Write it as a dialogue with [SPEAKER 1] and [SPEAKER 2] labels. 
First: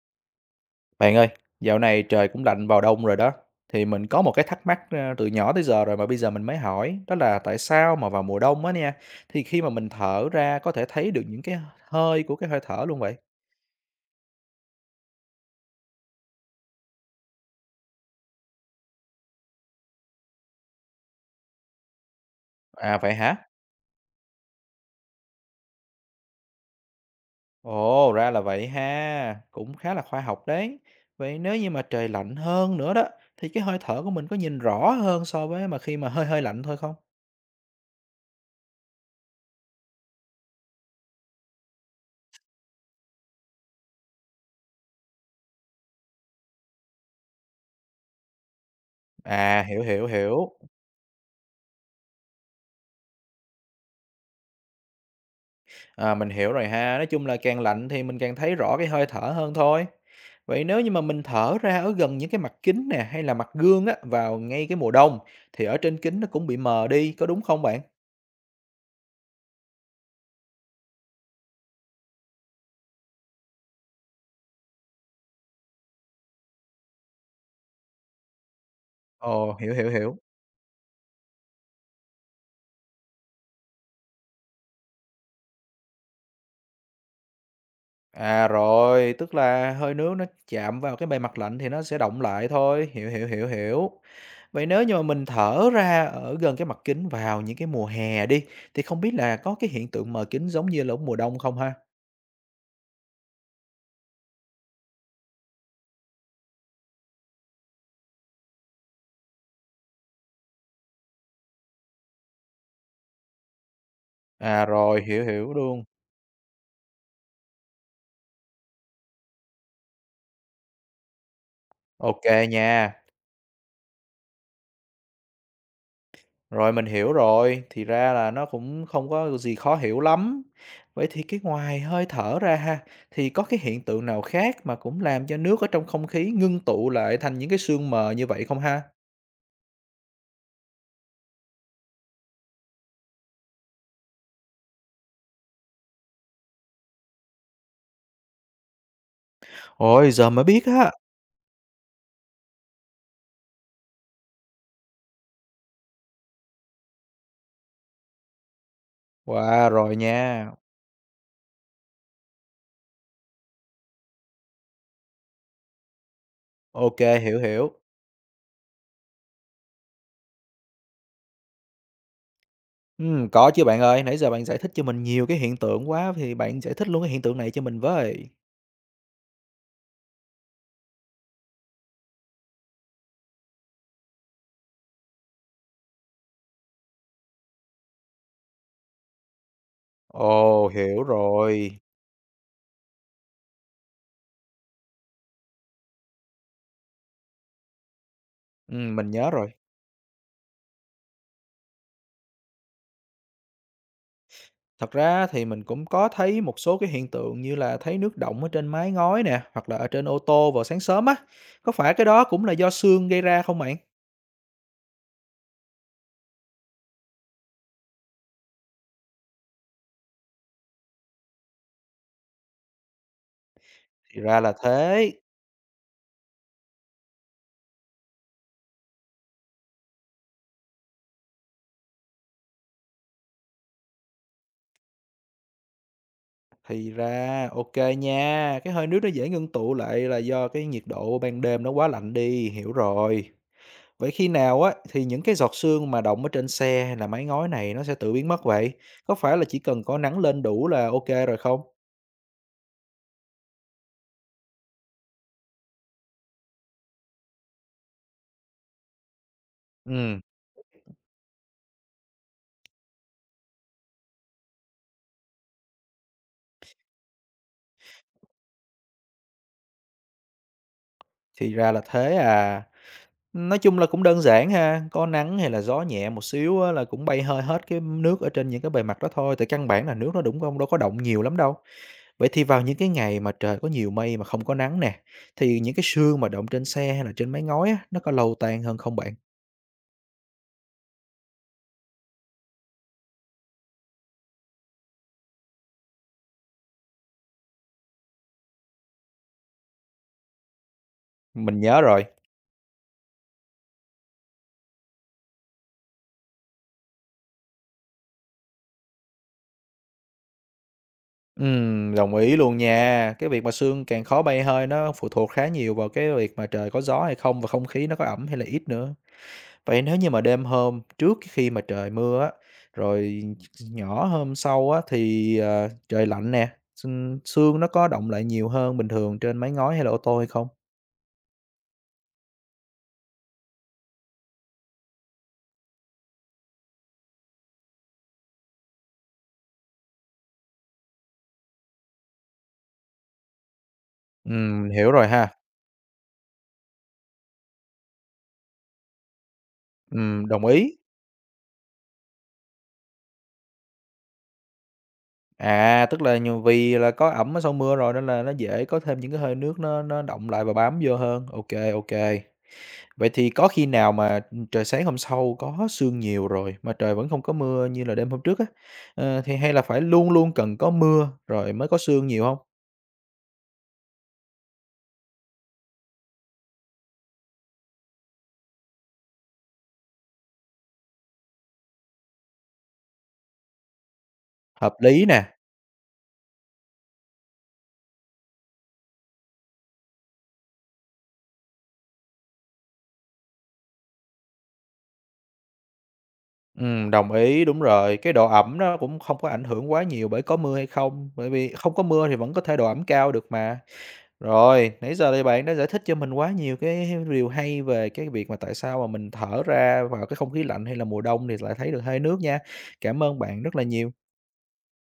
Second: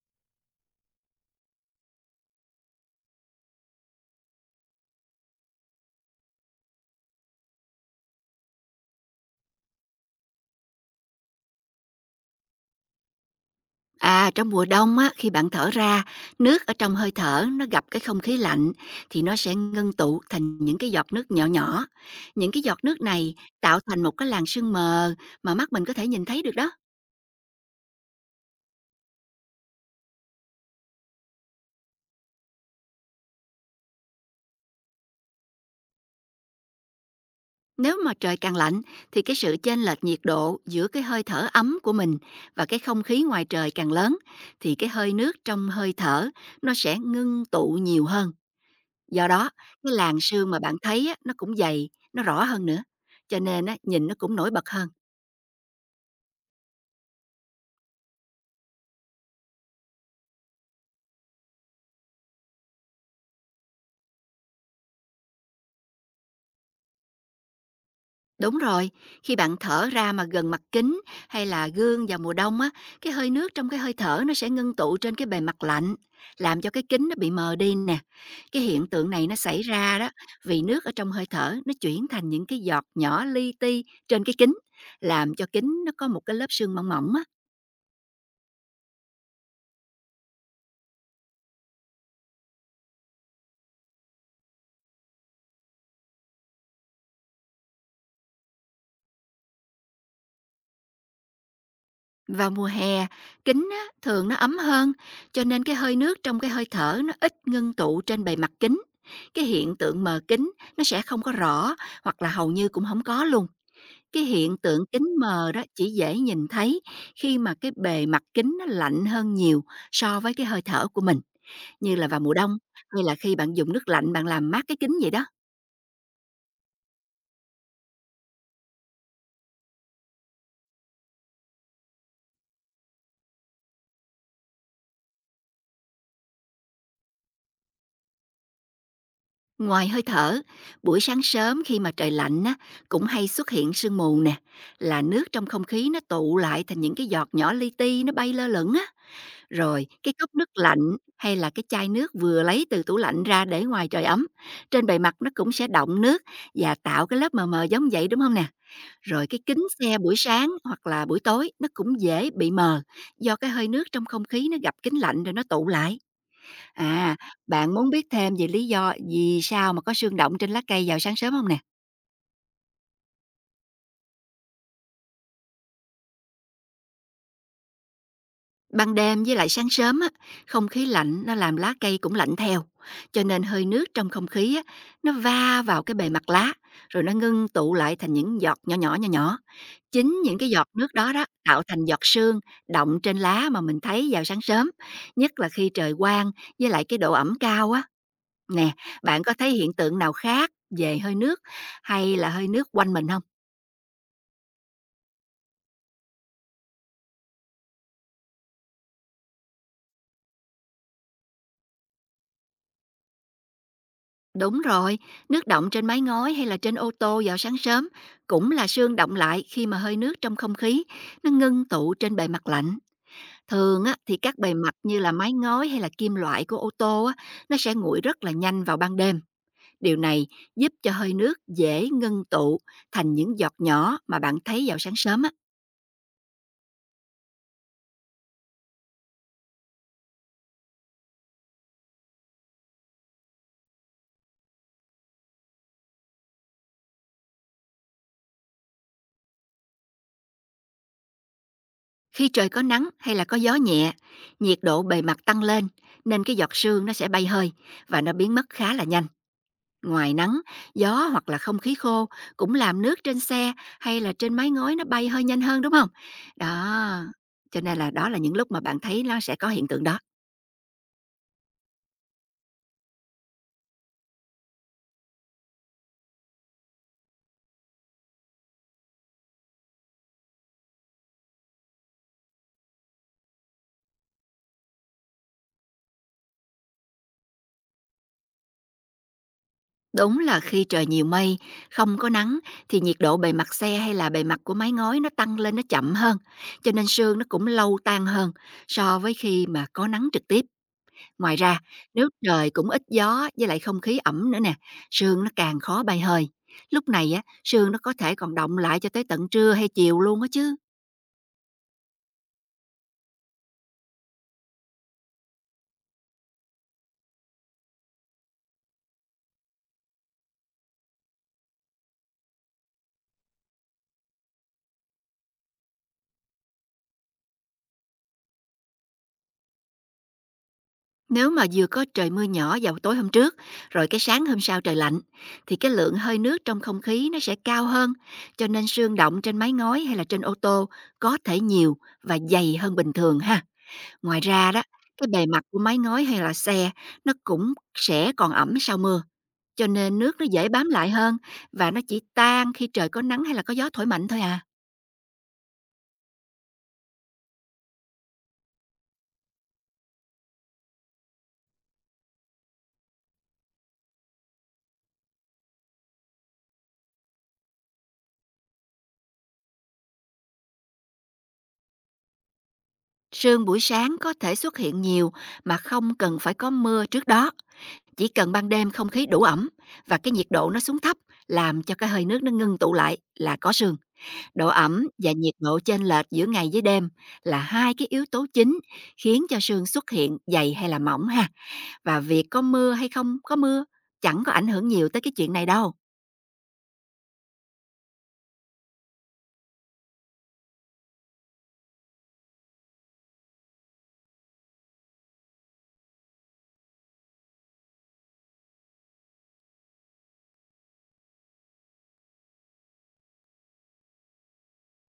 [SPEAKER 1] Bạn ơi, dạo này trời cũng lạnh vào đông rồi đó. Thì mình có một cái thắc mắc từ nhỏ tới giờ rồi mà bây giờ mình mới hỏi. Đó là tại sao mà vào mùa đông á nha, thì khi mà mình thở ra có thể thấy được những cái hơi của cái hơi thở luôn vậy?
[SPEAKER 2] À, trong mùa đông á, khi bạn thở ra, nước ở trong hơi thở nó gặp cái không khí lạnh thì nó sẽ ngưng tụ thành những cái giọt nước nhỏ nhỏ. Những cái giọt
[SPEAKER 1] À
[SPEAKER 2] nước
[SPEAKER 1] vậy
[SPEAKER 2] này
[SPEAKER 1] hả?
[SPEAKER 2] tạo thành một cái làn sương mờ mà mắt mình có thể nhìn thấy được đó.
[SPEAKER 1] Ồ, ra là vậy ha. Cũng khá là khoa học đấy. Vậy nếu như mà trời lạnh hơn nữa đó, thì cái hơi thở của mình có nhìn rõ hơn so với mà khi mà hơi hơi lạnh thôi không?
[SPEAKER 2] Nếu mà trời càng lạnh thì cái sự chênh lệch nhiệt độ giữa cái hơi thở ấm của mình và cái không khí ngoài trời càng lớn thì cái hơi nước trong hơi thở nó sẽ ngưng tụ nhiều hơn. Do đó,
[SPEAKER 1] À, hiểu
[SPEAKER 2] cái
[SPEAKER 1] hiểu
[SPEAKER 2] làn
[SPEAKER 1] hiểu.
[SPEAKER 2] sương mà bạn thấy á, nó cũng dày, nó rõ hơn nữa. Cho nên á, nhìn nó cũng nổi bật hơn.
[SPEAKER 1] À, mình hiểu rồi ha. Nói chung là càng lạnh thì mình càng thấy rõ cái hơi thở hơn thôi. Vậy nếu như mà mình thở ra ở gần những cái mặt kính nè hay là mặt gương á vào ngay cái mùa đông thì ở trên kính nó cũng bị mờ đi, có đúng không bạn?
[SPEAKER 2] Đúng rồi, khi bạn thở ra mà gần mặt kính hay là gương vào mùa đông á, cái hơi nước trong cái hơi thở nó sẽ ngưng tụ trên cái bề mặt lạnh, làm cho cái kính nó bị mờ đi nè. Cái hiện tượng này nó
[SPEAKER 1] Ồ,
[SPEAKER 2] xảy
[SPEAKER 1] hiểu hiểu
[SPEAKER 2] ra đó
[SPEAKER 1] hiểu.
[SPEAKER 2] vì nước ở trong hơi thở nó chuyển thành những cái giọt nhỏ li ti trên cái kính, làm cho kính nó có một cái lớp sương mỏng mỏng á.
[SPEAKER 1] À rồi, tức là hơi nước nó chạm vào cái bề mặt lạnh thì nó sẽ động lại thôi. Hiểu hiểu hiểu hiểu. Vậy nếu như mà mình thở ra ở gần cái mặt kính vào những cái mùa hè đi thì không biết là có cái hiện tượng mờ kính giống như là ở mùa đông không ha?
[SPEAKER 2] Vào mùa hè, kính á, thường nó ấm hơn, cho nên cái hơi nước trong cái hơi thở nó ít ngưng tụ trên bề mặt kính. Cái hiện tượng mờ kính nó sẽ không có rõ hoặc là hầu như cũng không có luôn. Cái hiện
[SPEAKER 1] À
[SPEAKER 2] tượng
[SPEAKER 1] rồi,
[SPEAKER 2] kính
[SPEAKER 1] hiểu
[SPEAKER 2] mờ
[SPEAKER 1] hiểu
[SPEAKER 2] đó
[SPEAKER 1] luôn.
[SPEAKER 2] chỉ dễ nhìn thấy khi mà cái bề mặt kính nó lạnh hơn nhiều so với cái hơi thở của mình, như là vào
[SPEAKER 1] Ok
[SPEAKER 2] mùa đông
[SPEAKER 1] nha.
[SPEAKER 2] hay là khi bạn dùng nước lạnh bạn làm mát cái kính vậy đó.
[SPEAKER 1] Rồi mình hiểu rồi, thì ra là nó cũng không có gì khó hiểu lắm. Vậy thì cái ngoài hơi thở ra ha, thì có cái hiện tượng nào khác mà cũng làm cho nước ở trong không khí ngưng tụ lại thành những cái sương mờ như vậy không ha?
[SPEAKER 2] Ngoài hơi thở, buổi sáng sớm khi mà trời lạnh á, cũng hay xuất hiện sương mù nè, là nước trong không khí nó tụ lại thành những cái giọt nhỏ li ti nó bay lơ lửng á, rồi
[SPEAKER 1] Ôi,
[SPEAKER 2] cái
[SPEAKER 1] giờ
[SPEAKER 2] cốc
[SPEAKER 1] mới
[SPEAKER 2] nước
[SPEAKER 1] biết á.
[SPEAKER 2] lạnh hay là cái chai nước vừa lấy từ tủ lạnh ra để ngoài trời ấm, trên bề mặt nó cũng sẽ động nước và tạo cái lớp mờ mờ giống vậy đúng không nè? Rồi cái kính
[SPEAKER 1] Wow, rồi
[SPEAKER 2] xe buổi sáng
[SPEAKER 1] nha.
[SPEAKER 2] hoặc là buổi tối nó cũng dễ bị mờ do cái hơi nước trong không khí nó gặp kính lạnh rồi nó tụ lại.
[SPEAKER 1] Ok,
[SPEAKER 2] À,
[SPEAKER 1] hiểu
[SPEAKER 2] bạn
[SPEAKER 1] hiểu.
[SPEAKER 2] muốn biết thêm về lý do vì sao mà có sương động trên lá cây vào sáng sớm không nè?
[SPEAKER 1] Có chứ bạn ơi, nãy giờ bạn giải thích cho mình nhiều cái hiện tượng quá, thì bạn giải thích luôn cái hiện tượng này cho mình với.
[SPEAKER 2] Ban đêm với lại sáng sớm á, không khí lạnh nó làm lá cây cũng lạnh theo, cho nên hơi nước trong không khí á, nó va vào cái bề mặt lá, rồi nó ngưng tụ lại thành những giọt nhỏ nhỏ, nhỏ nhỏ. Chính những cái giọt
[SPEAKER 1] Ồ,
[SPEAKER 2] nước
[SPEAKER 1] hiểu
[SPEAKER 2] đó đó tạo
[SPEAKER 1] rồi.
[SPEAKER 2] thành giọt sương động trên lá mà mình thấy vào sáng sớm, nhất là khi trời quang với lại cái độ ẩm cao á. Nè,
[SPEAKER 1] Mình
[SPEAKER 2] bạn
[SPEAKER 1] nhớ
[SPEAKER 2] có thấy
[SPEAKER 1] rồi.
[SPEAKER 2] hiện tượng nào khác về hơi nước hay là hơi nước quanh mình không?
[SPEAKER 1] Thật ra thì mình cũng có thấy một số cái hiện tượng như là thấy nước đọng ở trên mái ngói nè, hoặc là ở trên ô tô vào sáng sớm á. Có phải cái đó cũng là do sương gây ra không bạn?
[SPEAKER 2] Đúng rồi, nước đọng trên mái ngói hay là trên ô tô vào sáng sớm cũng là sương đọng lại khi mà hơi nước trong không khí nó ngưng tụ trên bề mặt lạnh. Thường á, thì
[SPEAKER 1] Thì
[SPEAKER 2] các
[SPEAKER 1] ra
[SPEAKER 2] bề
[SPEAKER 1] là
[SPEAKER 2] mặt như là
[SPEAKER 1] thế.
[SPEAKER 2] mái ngói hay là kim loại của ô tô á, nó sẽ nguội rất là nhanh vào ban đêm. Điều này giúp cho hơi nước dễ ngưng tụ thành những giọt nhỏ mà bạn thấy vào sáng sớm á.
[SPEAKER 1] Thì ra, ok nha. Cái hơi nước nó dễ ngưng tụ lại là do cái nhiệt độ ban đêm nó quá lạnh đi, hiểu rồi. Vậy khi nào á thì những cái giọt sương mà đọng ở trên xe hay là mái ngói này nó sẽ tự biến mất vậy? Có phải là chỉ cần có nắng lên đủ là ok rồi không?
[SPEAKER 2] Khi trời có nắng hay là có gió nhẹ, nhiệt độ bề mặt tăng lên nên cái giọt sương nó sẽ bay hơi và nó biến mất khá là nhanh. Ngoài
[SPEAKER 1] Ừ,
[SPEAKER 2] nắng, gió hoặc là không khí khô cũng làm nước trên xe hay là trên mái ngói nó bay hơi nhanh hơn đúng không? Đó, cho nên là đó là những lúc mà bạn thấy nó sẽ có hiện tượng đó.
[SPEAKER 1] thì ra là thế à. Nói chung là cũng đơn giản ha, có nắng hay là gió nhẹ một xíu á là cũng bay hơi hết cái nước ở trên những cái bề mặt đó thôi, tại căn bản là nước nó đúng không đâu có động nhiều lắm đâu. Vậy thì vào những cái ngày mà trời có nhiều mây mà không có nắng nè, thì những cái sương mà động trên xe hay là trên mái ngói á, nó có lâu tan hơn không bạn?
[SPEAKER 2] Đúng là khi trời nhiều mây, không có nắng thì nhiệt độ bề mặt xe hay là bề mặt của mái ngói nó tăng lên nó chậm hơn, cho nên sương nó cũng lâu tan hơn so với khi mà có nắng trực tiếp. Ngoài ra,
[SPEAKER 1] Mình nhớ rồi.
[SPEAKER 2] nếu trời cũng ít gió với lại không khí ẩm nữa nè, sương nó càng khó bay hơi. Lúc này á, sương nó có thể còn động lại cho tới tận trưa hay chiều luôn á chứ.
[SPEAKER 1] Đồng ý luôn nha. Cái việc mà sương càng khó bay hơi nó phụ thuộc khá nhiều vào cái việc mà trời có gió hay không và không khí nó có ẩm hay là ít nữa. Vậy nếu như mà đêm hôm trước cái khi mà trời mưa á, rồi nhỏ hôm sau á thì, trời lạnh nè, sương sương nó có đọng lại nhiều hơn bình thường trên mái ngói hay là ô tô hay không?
[SPEAKER 2] Nếu mà vừa có trời mưa nhỏ vào tối hôm trước, rồi cái sáng hôm sau trời lạnh, thì cái lượng hơi nước trong không khí nó sẽ cao hơn, cho nên sương động trên mái ngói hay là trên ô tô có thể nhiều và dày hơn bình thường ha. Ngoài ra đó,
[SPEAKER 1] Hiểu
[SPEAKER 2] cái
[SPEAKER 1] rồi
[SPEAKER 2] bề
[SPEAKER 1] ha.
[SPEAKER 2] mặt của mái ngói hay là xe nó cũng sẽ còn ẩm sau mưa. Cho nên nước nó
[SPEAKER 1] Đồng
[SPEAKER 2] dễ bám
[SPEAKER 1] ý.
[SPEAKER 2] lại hơn và nó chỉ tan khi trời có nắng hay là có gió thổi mạnh thôi à.
[SPEAKER 1] À, tức là nhiều vì là có ẩm ở sau mưa rồi nên là nó dễ có thêm những cái hơi nước nó đọng lại và bám vô hơn. Ok, ok. Vậy thì có khi nào mà, ừ, trời sáng hôm sau có sương nhiều rồi mà trời vẫn không có mưa như là đêm hôm trước á, thì hay là phải luôn luôn cần có mưa rồi mới có sương nhiều không?
[SPEAKER 2] Sương buổi sáng có thể xuất hiện nhiều mà không cần phải có mưa trước đó. Chỉ cần ban đêm không khí đủ ẩm và cái nhiệt độ nó xuống thấp làm cho cái hơi nước nó ngưng tụ lại là có sương. Độ
[SPEAKER 1] Hợp
[SPEAKER 2] ẩm
[SPEAKER 1] lý
[SPEAKER 2] và
[SPEAKER 1] nè,
[SPEAKER 2] nhiệt độ chênh lệch giữa ngày với đêm là hai cái yếu tố chính khiến cho sương xuất hiện dày hay là mỏng ha. Và việc có mưa hay không có mưa chẳng có ảnh hưởng nhiều tới cái chuyện này đâu.
[SPEAKER 1] đồng ý, đúng rồi, cái độ ẩm nó cũng không có ảnh hưởng quá nhiều bởi có mưa hay không, bởi vì không có mưa thì vẫn có thể độ ẩm cao được mà. Rồi, nãy giờ thì bạn đã giải thích cho mình quá nhiều cái điều hay về cái việc mà tại sao mà mình thở ra vào cái không khí lạnh hay là mùa đông thì lại thấy được hơi nước nha. Cảm ơn bạn rất là nhiều.